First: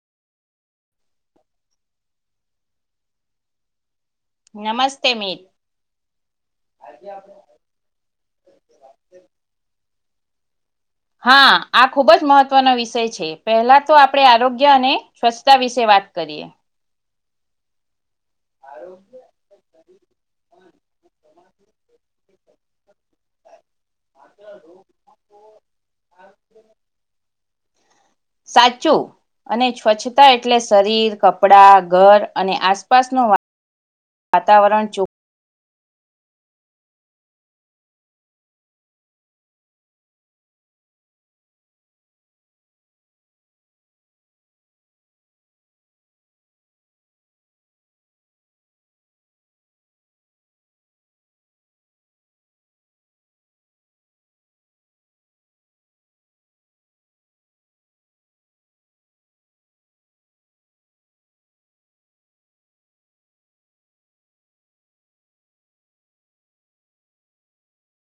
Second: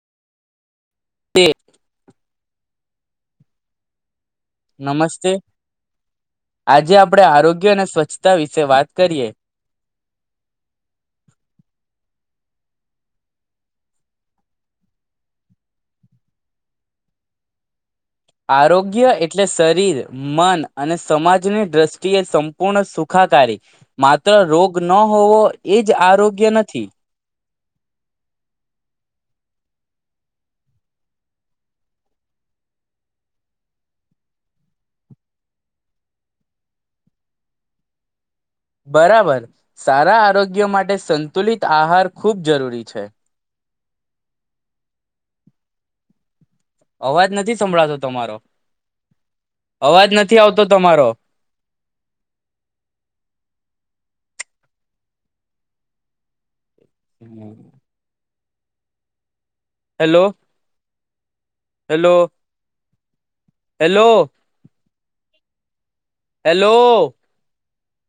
તે [inaudible] નમસ્તે, આજે આપણેે આરોગ્ય અને સ્વચ્છતા વિશે વાત કરીએ. હા, આ ખુબ જ મહત્વનો વિષય છે પહેલા તો આપણે આરોગ્ય અને સ્વચ્છતા વિશે વાત કરીએ. આરોગ્ય એટલે શરીર મન અને સમાજની દ્રષ્ટિએ સંપૂર્ણ સુખાકારી માત્ર રોગ ન હોવો એ જ આરોગ્ય નથી. સાચું અને સ્વચ્છતા એટલે શરીર કપડા ઘર અને આસપાસ. શવા. વાતાવરણ ચો. બરાબર, સારા આરોગ્ય માટે સંતુલિત આહાર ખૂબ જરૂરી છે. અવાજ નથી, સંભળાતો તમારો અવાજ નથી આવતો તમારો. હમ [inaudible] હેલો. Hello [inaudible] hello. હેલો [inaudible]